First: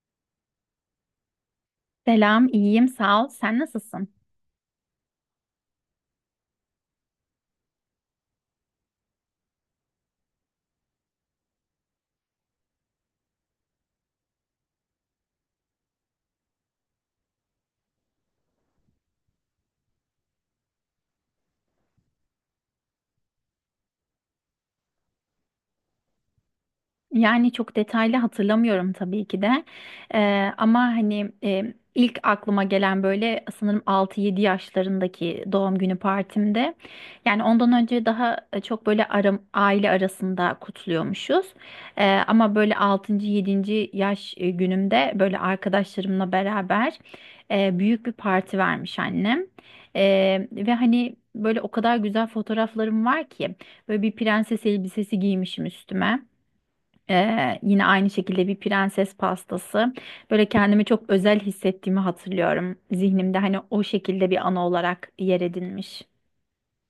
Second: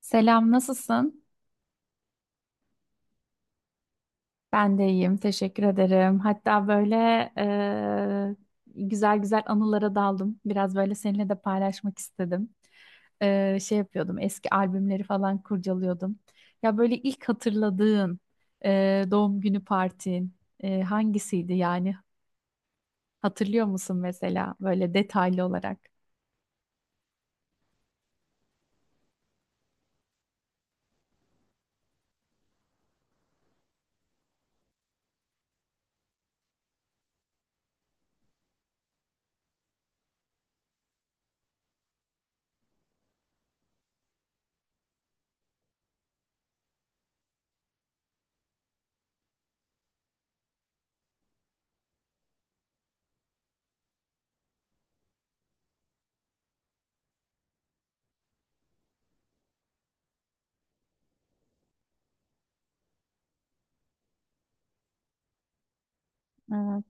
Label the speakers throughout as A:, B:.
A: Selam, nasılsın?
B: Selam, iyiyim, sağ ol. Sen nasılsın?
A: Ben de iyiyim, teşekkür ederim. Hatta böyle e, güzel güzel anılara daldım. Biraz böyle seninle de paylaşmak istedim. Şey yapıyordum, eski albümleri falan kurcalıyordum. Ya böyle ilk hatırladığın doğum günü partin hangisiydi yani? Hatırlıyor musun mesela böyle detaylı olarak?
B: Yani çok detaylı hatırlamıyorum tabii ki de. Ama hani ilk aklıma gelen böyle sanırım 6-7 yaşlarındaki doğum günü partimde. Yani ondan önce daha çok böyle aile arasında kutluyormuşuz. Ama böyle 6. 7. yaş günümde böyle arkadaşlarımla beraber büyük bir parti vermiş annem. Ve hani böyle o kadar güzel fotoğraflarım var ki böyle bir prenses elbisesi giymişim üstüme. Yine aynı şekilde bir prenses pastası. Böyle kendimi çok özel hissettiğimi hatırlıyorum. Zihnimde hani o şekilde bir anı olarak yer edinmiş.
A: Evet.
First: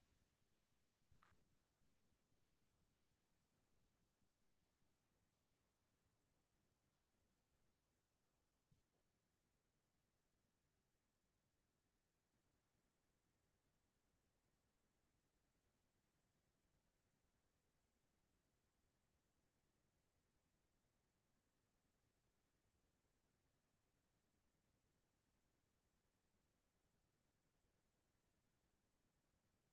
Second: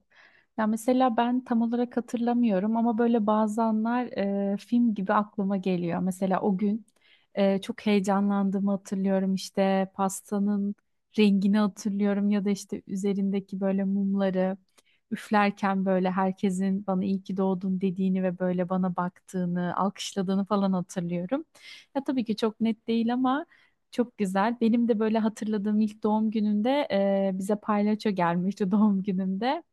A: Ya mesela ben tam olarak hatırlamıyorum ama böyle bazı anlar film gibi aklıma geliyor. Mesela o gün çok heyecanlandığımı hatırlıyorum. İşte pastanın rengini hatırlıyorum ya da işte üzerindeki böyle mumları üflerken böyle herkesin bana iyi ki doğdun dediğini ve böyle bana baktığını, alkışladığını falan hatırlıyorum. Ya tabii ki çok net değil ama çok güzel. Benim de böyle hatırladığım ilk doğum gününde bize palyaço gelmişti doğum günümde.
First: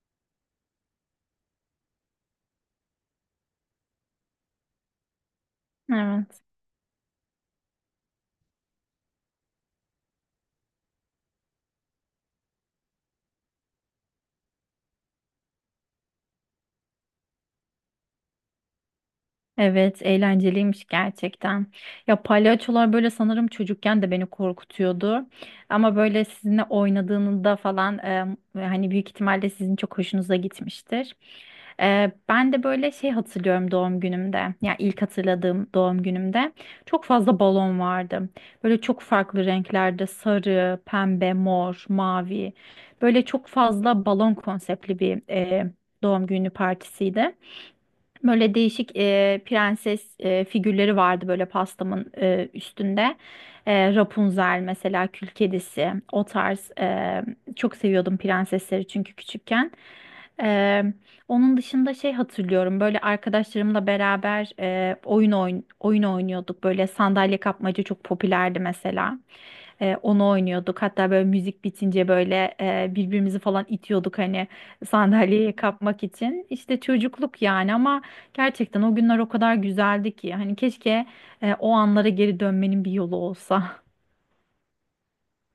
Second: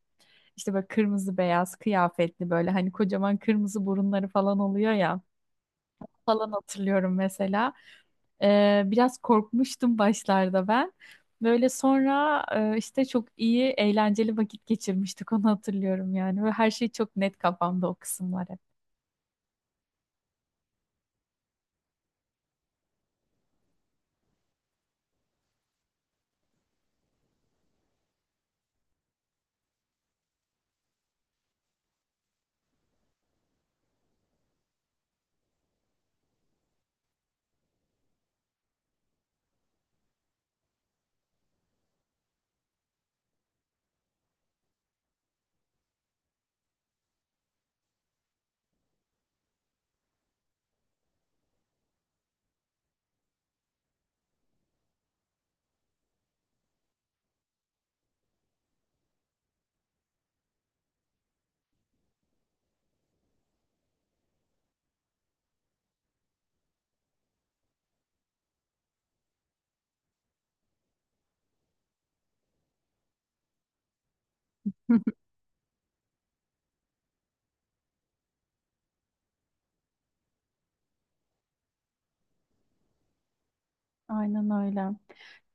A: İşte böyle kırmızı beyaz kıyafetli böyle hani kocaman kırmızı burunları falan oluyor ya
B: Evet.
A: falan hatırlıyorum mesela. Biraz korkmuştum başlarda ben. Böyle sonra işte çok iyi eğlenceli vakit geçirmiştik, onu hatırlıyorum yani. Ve her şey çok net kafamda, o kısımlar hep.
B: Evet, eğlenceliymiş gerçekten. Ya palyaçolar böyle sanırım çocukken de beni korkutuyordu. Ama böyle sizinle oynadığında falan hani büyük ihtimalle sizin çok hoşunuza gitmiştir. Ben de böyle şey hatırlıyorum doğum günümde. Yani ilk hatırladığım doğum günümde çok fazla balon vardı. Böyle çok farklı renklerde sarı, pembe, mor, mavi. Böyle çok fazla balon konseptli bir doğum günü partisiydi. Böyle değişik prenses figürleri vardı böyle pastamın üstünde. Rapunzel mesela Kül Kedisi o tarz çok seviyordum prensesleri çünkü küçükken. E, Onun dışında şey hatırlıyorum böyle arkadaşlarımla beraber oyun oynuyorduk. Böyle sandalye kapmaca çok popülerdi mesela. Onu oynuyorduk. Hatta böyle müzik bitince böyle birbirimizi falan itiyorduk hani sandalyeye kapmak için. İşte çocukluk yani ama gerçekten o günler o kadar güzeldi ki. Hani keşke o anlara geri dönmenin bir yolu olsa.
A: Aynen öyle.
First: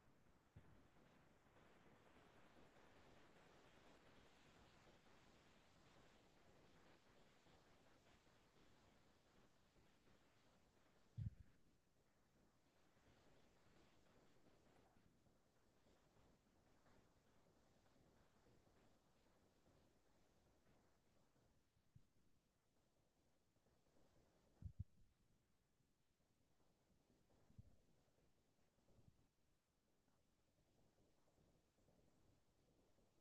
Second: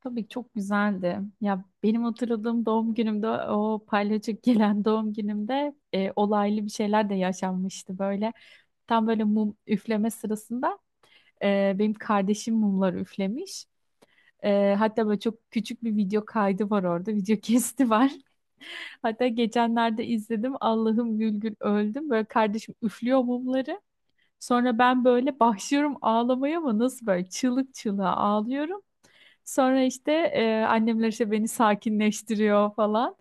A: Tabii ki çok güzeldi. Ya benim hatırladığım doğum günümde, o palyaço gelen doğum günümde, olaylı bir şeyler de yaşanmıştı böyle. Tam böyle mum üfleme sırasında benim kardeşim mumları üflemiş. Hatta böyle çok küçük bir video kaydı var orada. Video kesti var. Hatta geçenlerde izledim. Allah'ım gül gül öldüm. Böyle kardeşim üflüyor mumları. Sonra ben böyle başlıyorum ağlamaya ama nasıl böyle çığlık çığlığa ağlıyorum. Sonra işte annemler işte beni sakinleştiriyor falan.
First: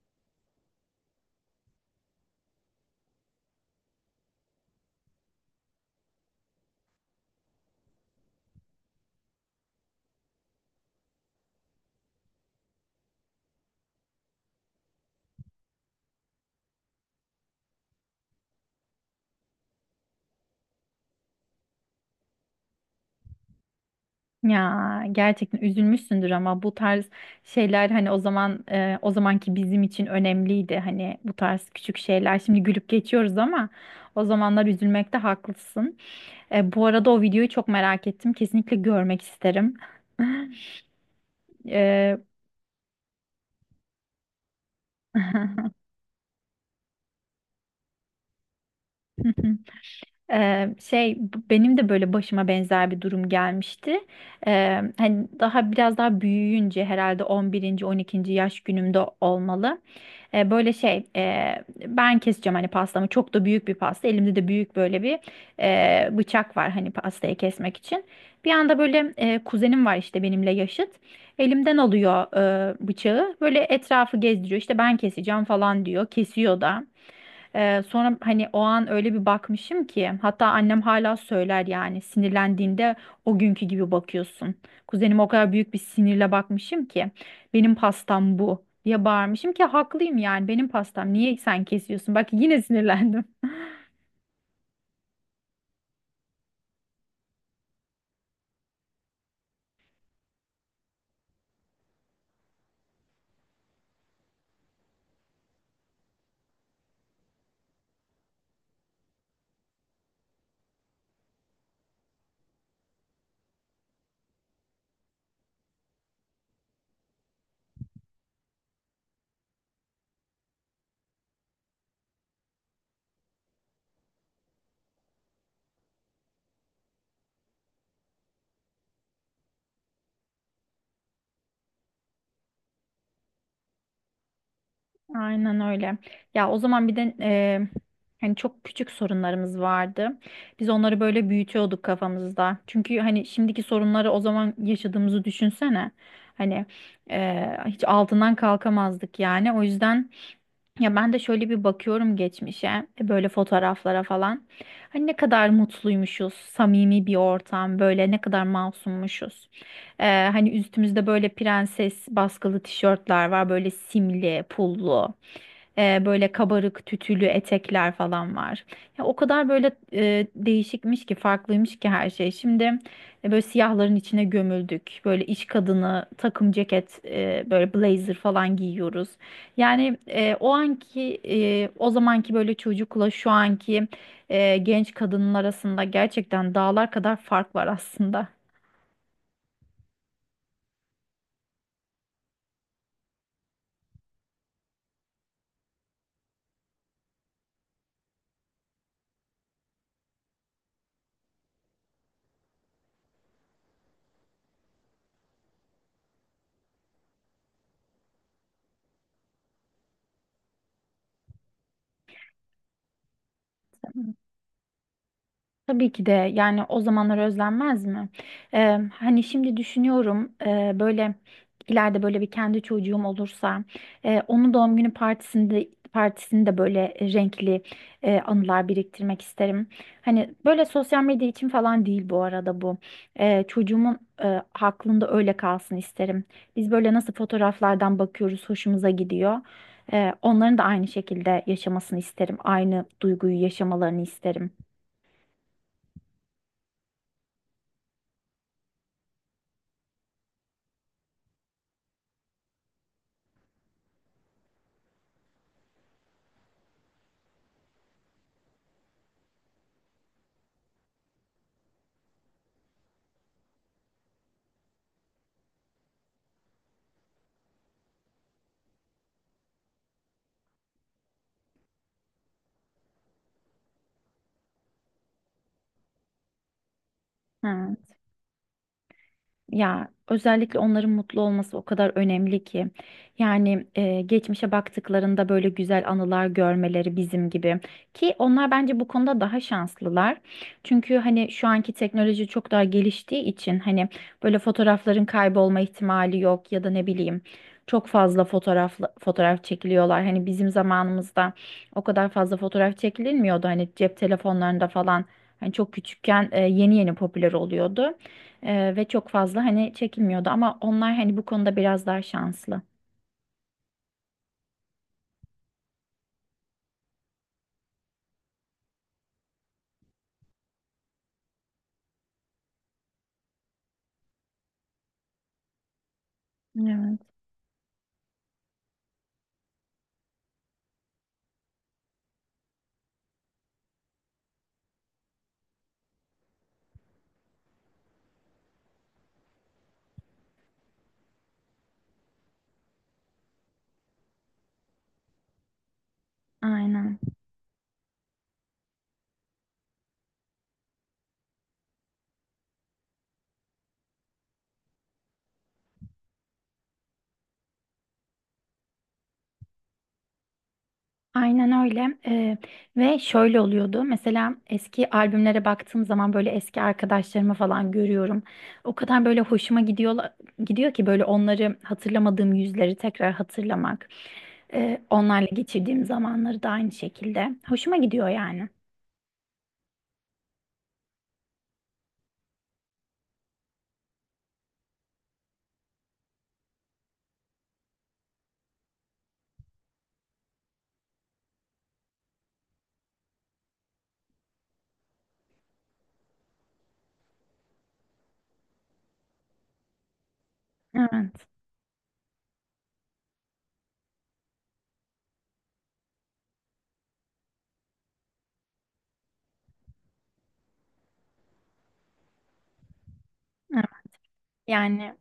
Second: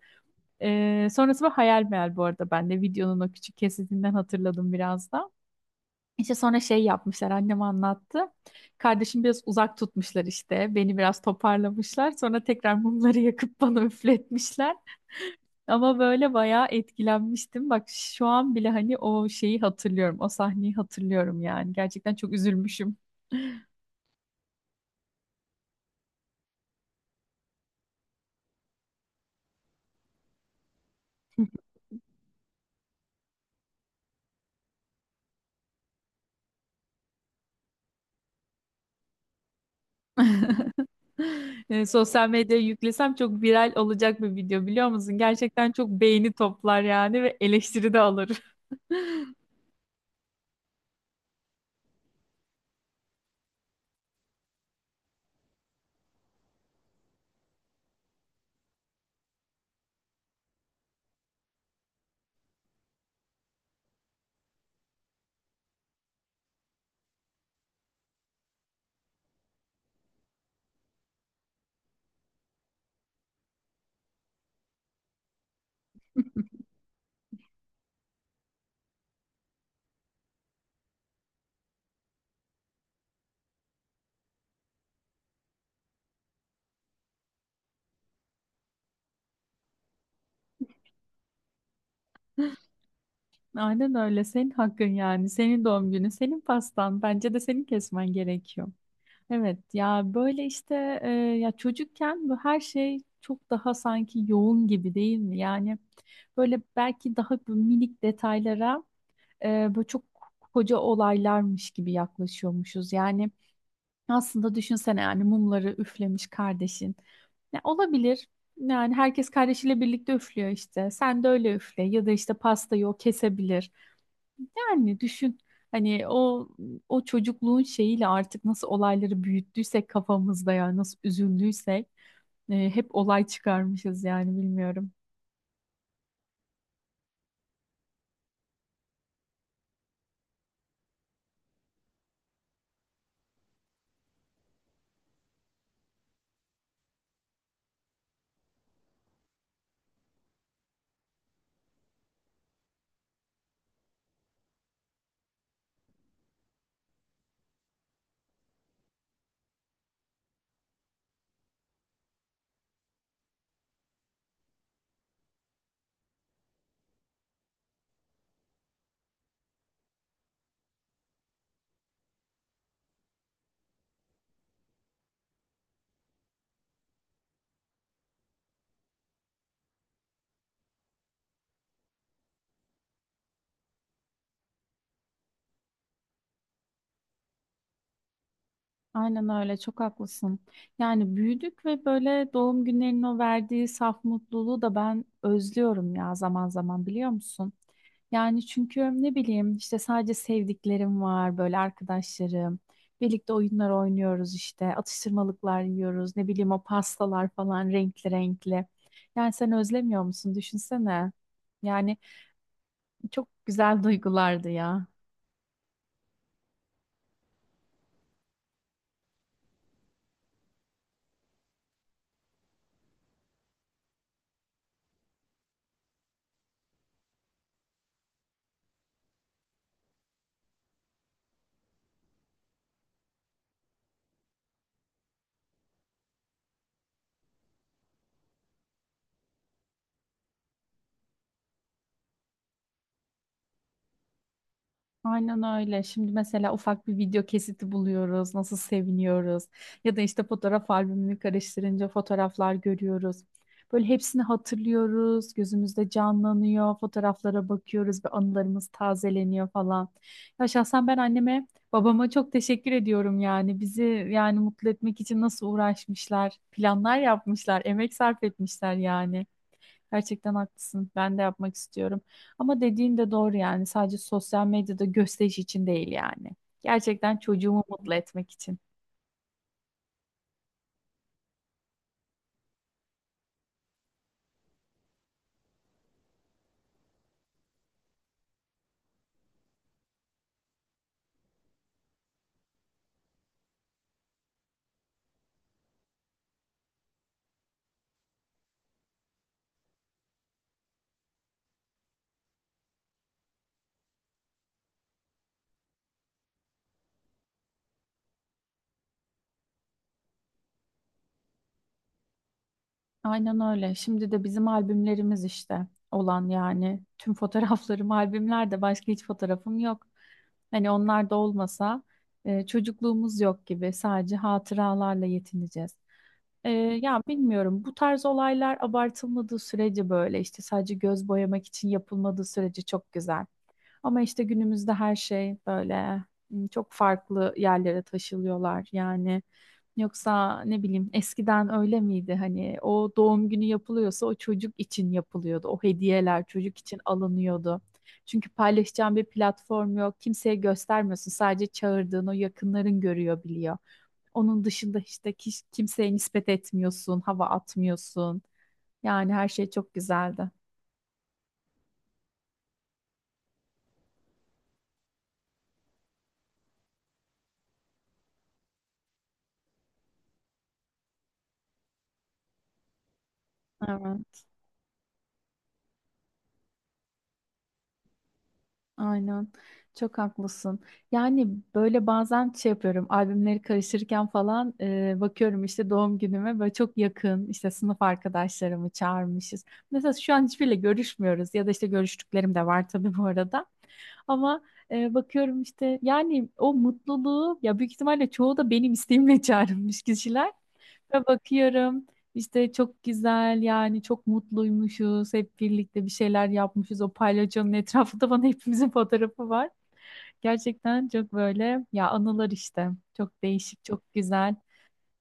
A: Sonrası bu hayal meyal, bu arada ben de videonun o küçük kesitinden hatırladım biraz da. İşte sonra şey yapmışlar, annem anlattı. Kardeşim biraz uzak tutmuşlar işte. Beni biraz toparlamışlar. Sonra tekrar mumları yakıp bana üfletmişler. Ama böyle bayağı etkilenmiştim. Bak şu an bile hani o şeyi hatırlıyorum. O sahneyi hatırlıyorum yani. Gerçekten çok üzülmüşüm.
B: Ya gerçekten üzülmüşsündür ama bu tarz şeyler hani o zaman o zamanki bizim için önemliydi. Hani bu tarz küçük şeyler. Şimdi gülüp geçiyoruz ama o zamanlar üzülmekte haklısın. Bu arada o videoyu çok merak ettim. Kesinlikle görmek isterim. Ee,
A: Sosyal medyaya yüklesem çok viral olacak bir video, biliyor musun? Gerçekten çok beğeni toplar yani ve eleştiri de alır.
B: Şey benim de böyle başıma benzer bir durum gelmişti. Hani daha biraz daha büyüyünce herhalde 11., 12. yaş günümde olmalı. Böyle şey ben keseceğim hani pastamı çok da büyük bir pasta. Elimde de büyük böyle bir bıçak var hani pastayı kesmek için. Bir anda böyle kuzenim var işte benimle yaşıt. Elimden alıyor bıçağı. Böyle etrafı gezdiriyor. İşte ben keseceğim falan diyor. Kesiyor da. Sonra hani o an öyle bir bakmışım ki hatta annem hala söyler yani sinirlendiğinde o günkü gibi bakıyorsun. Kuzenime o kadar büyük bir sinirle bakmışım ki benim pastam bu diye bağırmışım ki haklıyım yani benim pastam niye sen kesiyorsun? Bak yine sinirlendim.
A: Aynen öyle. Senin hakkın yani. Senin doğum günü, senin pastan. Bence de senin kesmen gerekiyor. Evet ya, böyle işte ya çocukken bu her şey çok daha sanki yoğun gibi değil mi? Yani böyle belki daha bu minik detaylara böyle çok koca olaylarmış gibi yaklaşıyormuşuz. Yani aslında düşünsene, yani mumları üflemiş kardeşin. Ya olabilir. Yani herkes kardeşiyle birlikte üflüyor işte. Sen de öyle üfle ya da işte pastayı o kesebilir. Yani düşün, hani o çocukluğun şeyiyle artık nasıl olayları büyüttüysek kafamızda, ya nasıl üzüldüysek hep olay çıkarmışız yani, bilmiyorum.
B: Aynen öyle. Ya o zaman bir de hani çok küçük sorunlarımız vardı. Biz onları böyle büyütüyorduk kafamızda. Çünkü hani şimdiki sorunları o zaman yaşadığımızı düşünsene. Hani hiç altından kalkamazdık yani. O yüzden. Ya ben de şöyle bir bakıyorum geçmişe, böyle fotoğraflara falan. Hani ne kadar mutluymuşuz, samimi bir ortam, böyle ne kadar masummuşuz. Hani üstümüzde böyle prenses baskılı tişörtler var, böyle simli, pullu, böyle kabarık tütülü etekler falan var. Ya o kadar böyle değişikmiş ki, farklıymış ki her şey. Şimdi böyle siyahların içine gömüldük, böyle iş kadını takım ceket, böyle blazer falan giyiyoruz. Yani o anki o zamanki böyle çocukla şu anki genç kadının arasında gerçekten dağlar kadar fark var aslında.
A: Aynen öyle, çok haklısın. Yani büyüdük ve böyle doğum günlerinin o verdiği saf mutluluğu da ben özlüyorum ya zaman zaman, biliyor musun? Yani çünkü ne bileyim işte sadece sevdiklerim var, böyle arkadaşlarım. Birlikte oyunlar oynuyoruz, işte atıştırmalıklar yiyoruz, ne bileyim o pastalar falan renkli renkli. Yani sen özlemiyor musun? Düşünsene. Yani çok güzel duygulardı ya.
B: Tabii ki de yani o zamanlar özlenmez mi? Hani şimdi düşünüyorum böyle ileride böyle bir kendi çocuğum olursa onun doğum günü partisinde böyle renkli anılar biriktirmek isterim. Hani böyle sosyal medya için falan değil bu arada bu. Çocuğumun aklında öyle kalsın isterim. Biz böyle nasıl fotoğraflardan bakıyoruz, hoşumuza gidiyor. Onların da aynı şekilde yaşamasını isterim. Aynı duyguyu yaşamalarını isterim.
A: Aynen öyle. Şimdi mesela ufak bir video kesiti buluyoruz, nasıl seviniyoruz. Ya da işte fotoğraf albümünü karıştırınca fotoğraflar görüyoruz. Böyle hepsini hatırlıyoruz, gözümüzde canlanıyor, fotoğraflara bakıyoruz ve anılarımız tazeleniyor falan. Ya şahsen ben anneme, babama çok teşekkür ediyorum yani. Bizi yani mutlu etmek için nasıl uğraşmışlar, planlar yapmışlar, emek sarf etmişler yani. Gerçekten haklısın. Ben de yapmak istiyorum. Ama dediğin de doğru yani. Sadece sosyal medyada gösteriş için değil yani. Gerçekten çocuğumu
B: Hı.
A: mutlu etmek için.
B: Ya özellikle onların mutlu olması o kadar önemli ki. Yani geçmişe baktıklarında böyle güzel anılar görmeleri bizim gibi. Ki onlar bence bu konuda daha şanslılar. Çünkü hani şu anki teknoloji çok daha geliştiği için hani böyle fotoğrafların kaybolma ihtimali yok ya da ne bileyim çok fazla fotoğraf çekiliyorlar. Hani bizim zamanımızda o kadar fazla fotoğraf çekilmiyordu. Hani cep telefonlarında falan hani çok küçükken yeni yeni popüler oluyordu. Ve çok fazla hani çekilmiyordu ama onlar hani bu konuda biraz daha şanslı.
A: Aynen öyle. Şimdi de bizim albümlerimiz işte olan yani. Tüm fotoğraflarım albümlerde. Başka hiç fotoğrafım yok. Hani onlar da olmasa çocukluğumuz yok gibi. Sadece hatıralarla yetineceğiz.
B: Evet,
A: Ya bilmiyorum. Bu tarz olaylar abartılmadığı sürece, böyle işte sadece göz boyamak için yapılmadığı sürece çok güzel. Ama işte günümüzde her şey böyle çok farklı yerlere taşılıyorlar yani. Yoksa ne bileyim, eskiden öyle miydi? Hani o doğum günü yapılıyorsa o çocuk için yapılıyordu. O hediyeler çocuk için
B: aynen.
A: alınıyordu. Çünkü paylaşacağın bir platform yok. Kimseye göstermiyorsun. Sadece çağırdığın o yakınların görüyor, biliyor. Onun dışında işte kimseye nispet etmiyorsun, hava atmıyorsun. Yani her şey çok güzeldi.
B: Aynen öyle. Ve şöyle oluyordu. Mesela eski albümlere baktığım zaman böyle eski arkadaşlarımı falan görüyorum. O kadar böyle hoşuma gidiyor ki böyle onları hatırlamadığım yüzleri tekrar hatırlamak.
A: Evet.
B: Onlarla geçirdiğim zamanları da aynı şekilde. Hoşuma gidiyor yani.
A: Aynen. Çok haklısın. Yani böyle bazen şey yapıyorum. Albümleri karışırken falan bakıyorum işte doğum günüme böyle çok yakın işte sınıf arkadaşlarımı çağırmışız. Mesela şu an hiçbiriyle görüşmüyoruz ya da işte görüştüklerim de var tabii bu arada. Ama bakıyorum işte yani o mutluluğu, ya büyük ihtimalle çoğu da benim isteğimle çağrılmış kişiler. Ve
B: Evet,
A: bakıyorum işte çok güzel yani, çok mutluymuşuz, hep birlikte bir şeyler yapmışız, o palyaçonun etrafında bana hepimizin fotoğrafı var. Gerçekten çok böyle ya, anılar işte çok değişik,
B: evet.
A: çok güzel.
B: Yani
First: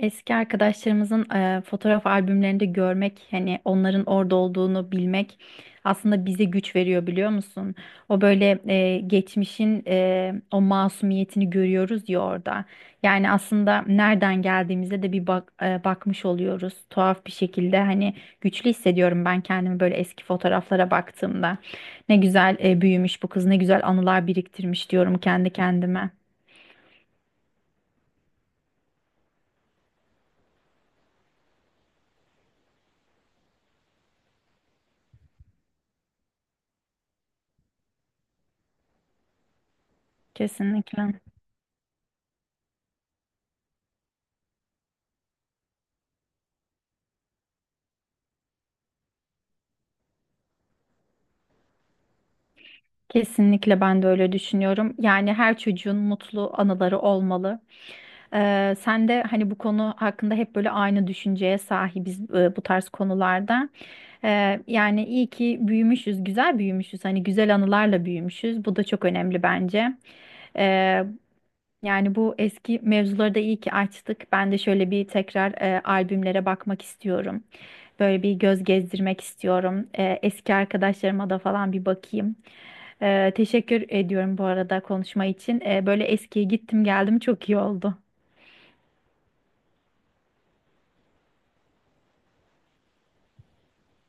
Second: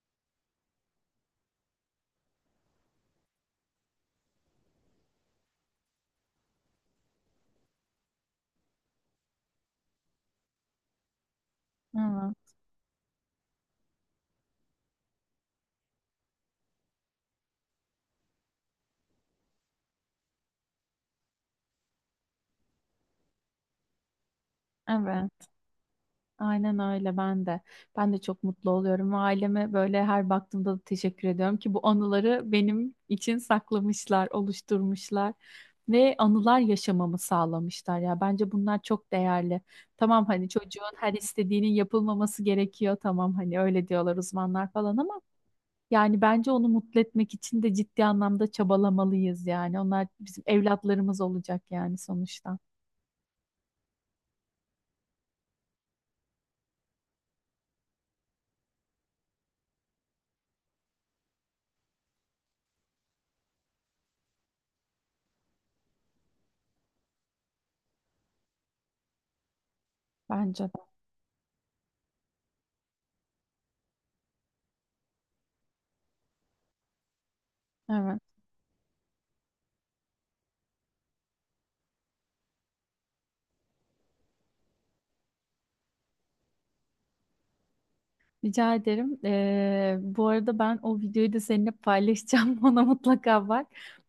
B: eski arkadaşlarımızın fotoğraf albümlerinde görmek, hani onların orada olduğunu bilmek aslında bize güç veriyor biliyor musun? O böyle geçmişin o masumiyetini görüyoruz ya
A: Ama
B: orada. Yani aslında nereden geldiğimize de bir bakmış oluyoruz. Tuhaf bir şekilde hani güçlü hissediyorum ben kendimi böyle eski fotoğraflara baktığımda. Ne güzel büyümüş bu kız, ne güzel anılar biriktirmiş diyorum
A: evet.
B: kendi kendime.
A: Aynen öyle, ben de. Ben de çok mutlu oluyorum ve aileme böyle her baktığımda da teşekkür ediyorum ki bu anıları benim için saklamışlar, oluşturmuşlar ve anılar yaşamamı sağlamışlar ya. Bence bunlar çok değerli. Tamam, hani çocuğun her
B: Kesinlikle.
A: istediğinin yapılmaması gerekiyor. Tamam, hani öyle diyorlar uzmanlar falan ama yani bence onu mutlu etmek için de ciddi anlamda çabalamalıyız yani. Onlar bizim evlatlarımız olacak yani sonuçta.
B: Kesinlikle ben de öyle düşünüyorum. Yani her çocuğun mutlu anıları olmalı. Sen de hani bu konu hakkında hep böyle aynı düşünceye sahibiz bu tarz konularda. Yani iyi ki büyümüşüz, güzel büyümüşüz. Hani güzel anılarla büyümüşüz. Bu da çok önemli bence.
A: Bence de.
B: Ee, Yani bu eski mevzuları da iyi ki açtık. Ben de şöyle bir tekrar albümlere bakmak istiyorum.
A: Evet.
B: Böyle bir göz gezdirmek istiyorum. Eski arkadaşlarıma da falan bir bakayım. Teşekkür ediyorum bu arada konuşma için. Böyle eskiye gittim geldim çok iyi oldu.
A: Rica ederim. Bu arada ben o videoyu da seninle paylaşacağım. Ona mutlaka bak.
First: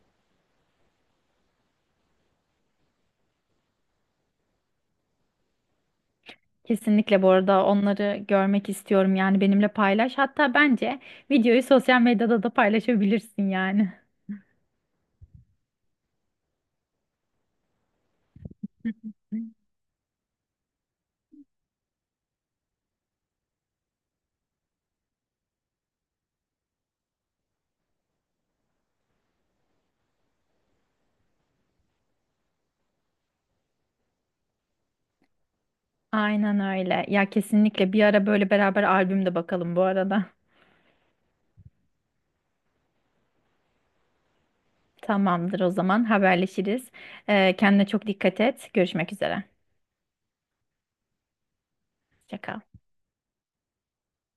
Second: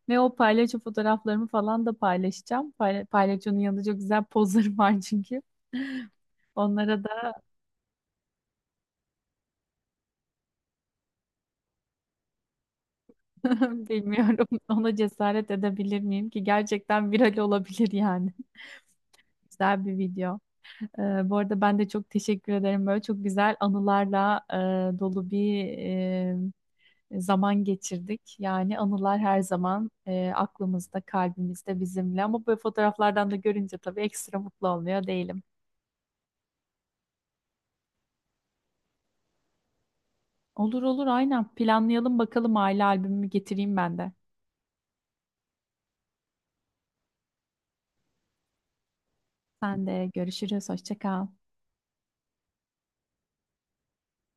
A: Ve o paylaşı fotoğraflarımı falan da paylaşacağım. Paylaşının yanında çok güzel pozlarım var çünkü. Onlara
B: Kesinlikle bu
A: da
B: arada onları görmek istiyorum yani benimle paylaş. Hatta bence videoyu sosyal medyada da paylaşabilirsin yani.
A: bilmiyorum, ona cesaret edebilir miyim ki? Gerçekten viral olabilir yani. Güzel bir video. Bu arada ben de çok teşekkür ederim. Böyle çok güzel anılarla dolu bir zaman geçirdik. Yani anılar her zaman aklımızda, kalbimizde, bizimle. Ama böyle fotoğraflardan da görünce tabii ekstra mutlu olmuyor değilim.
B: Aynen öyle. Ya kesinlikle bir ara böyle beraber albüm de bakalım bu arada.
A: Olur olur, aynen. Planlayalım bakalım, aile albümümü getireyim ben de.
B: Tamamdır o zaman haberleşiriz. Kendine çok dikkat et. Görüşmek üzere.
A: Sen de görüşürüz. Hoşça kal.
B: Hoşça kal.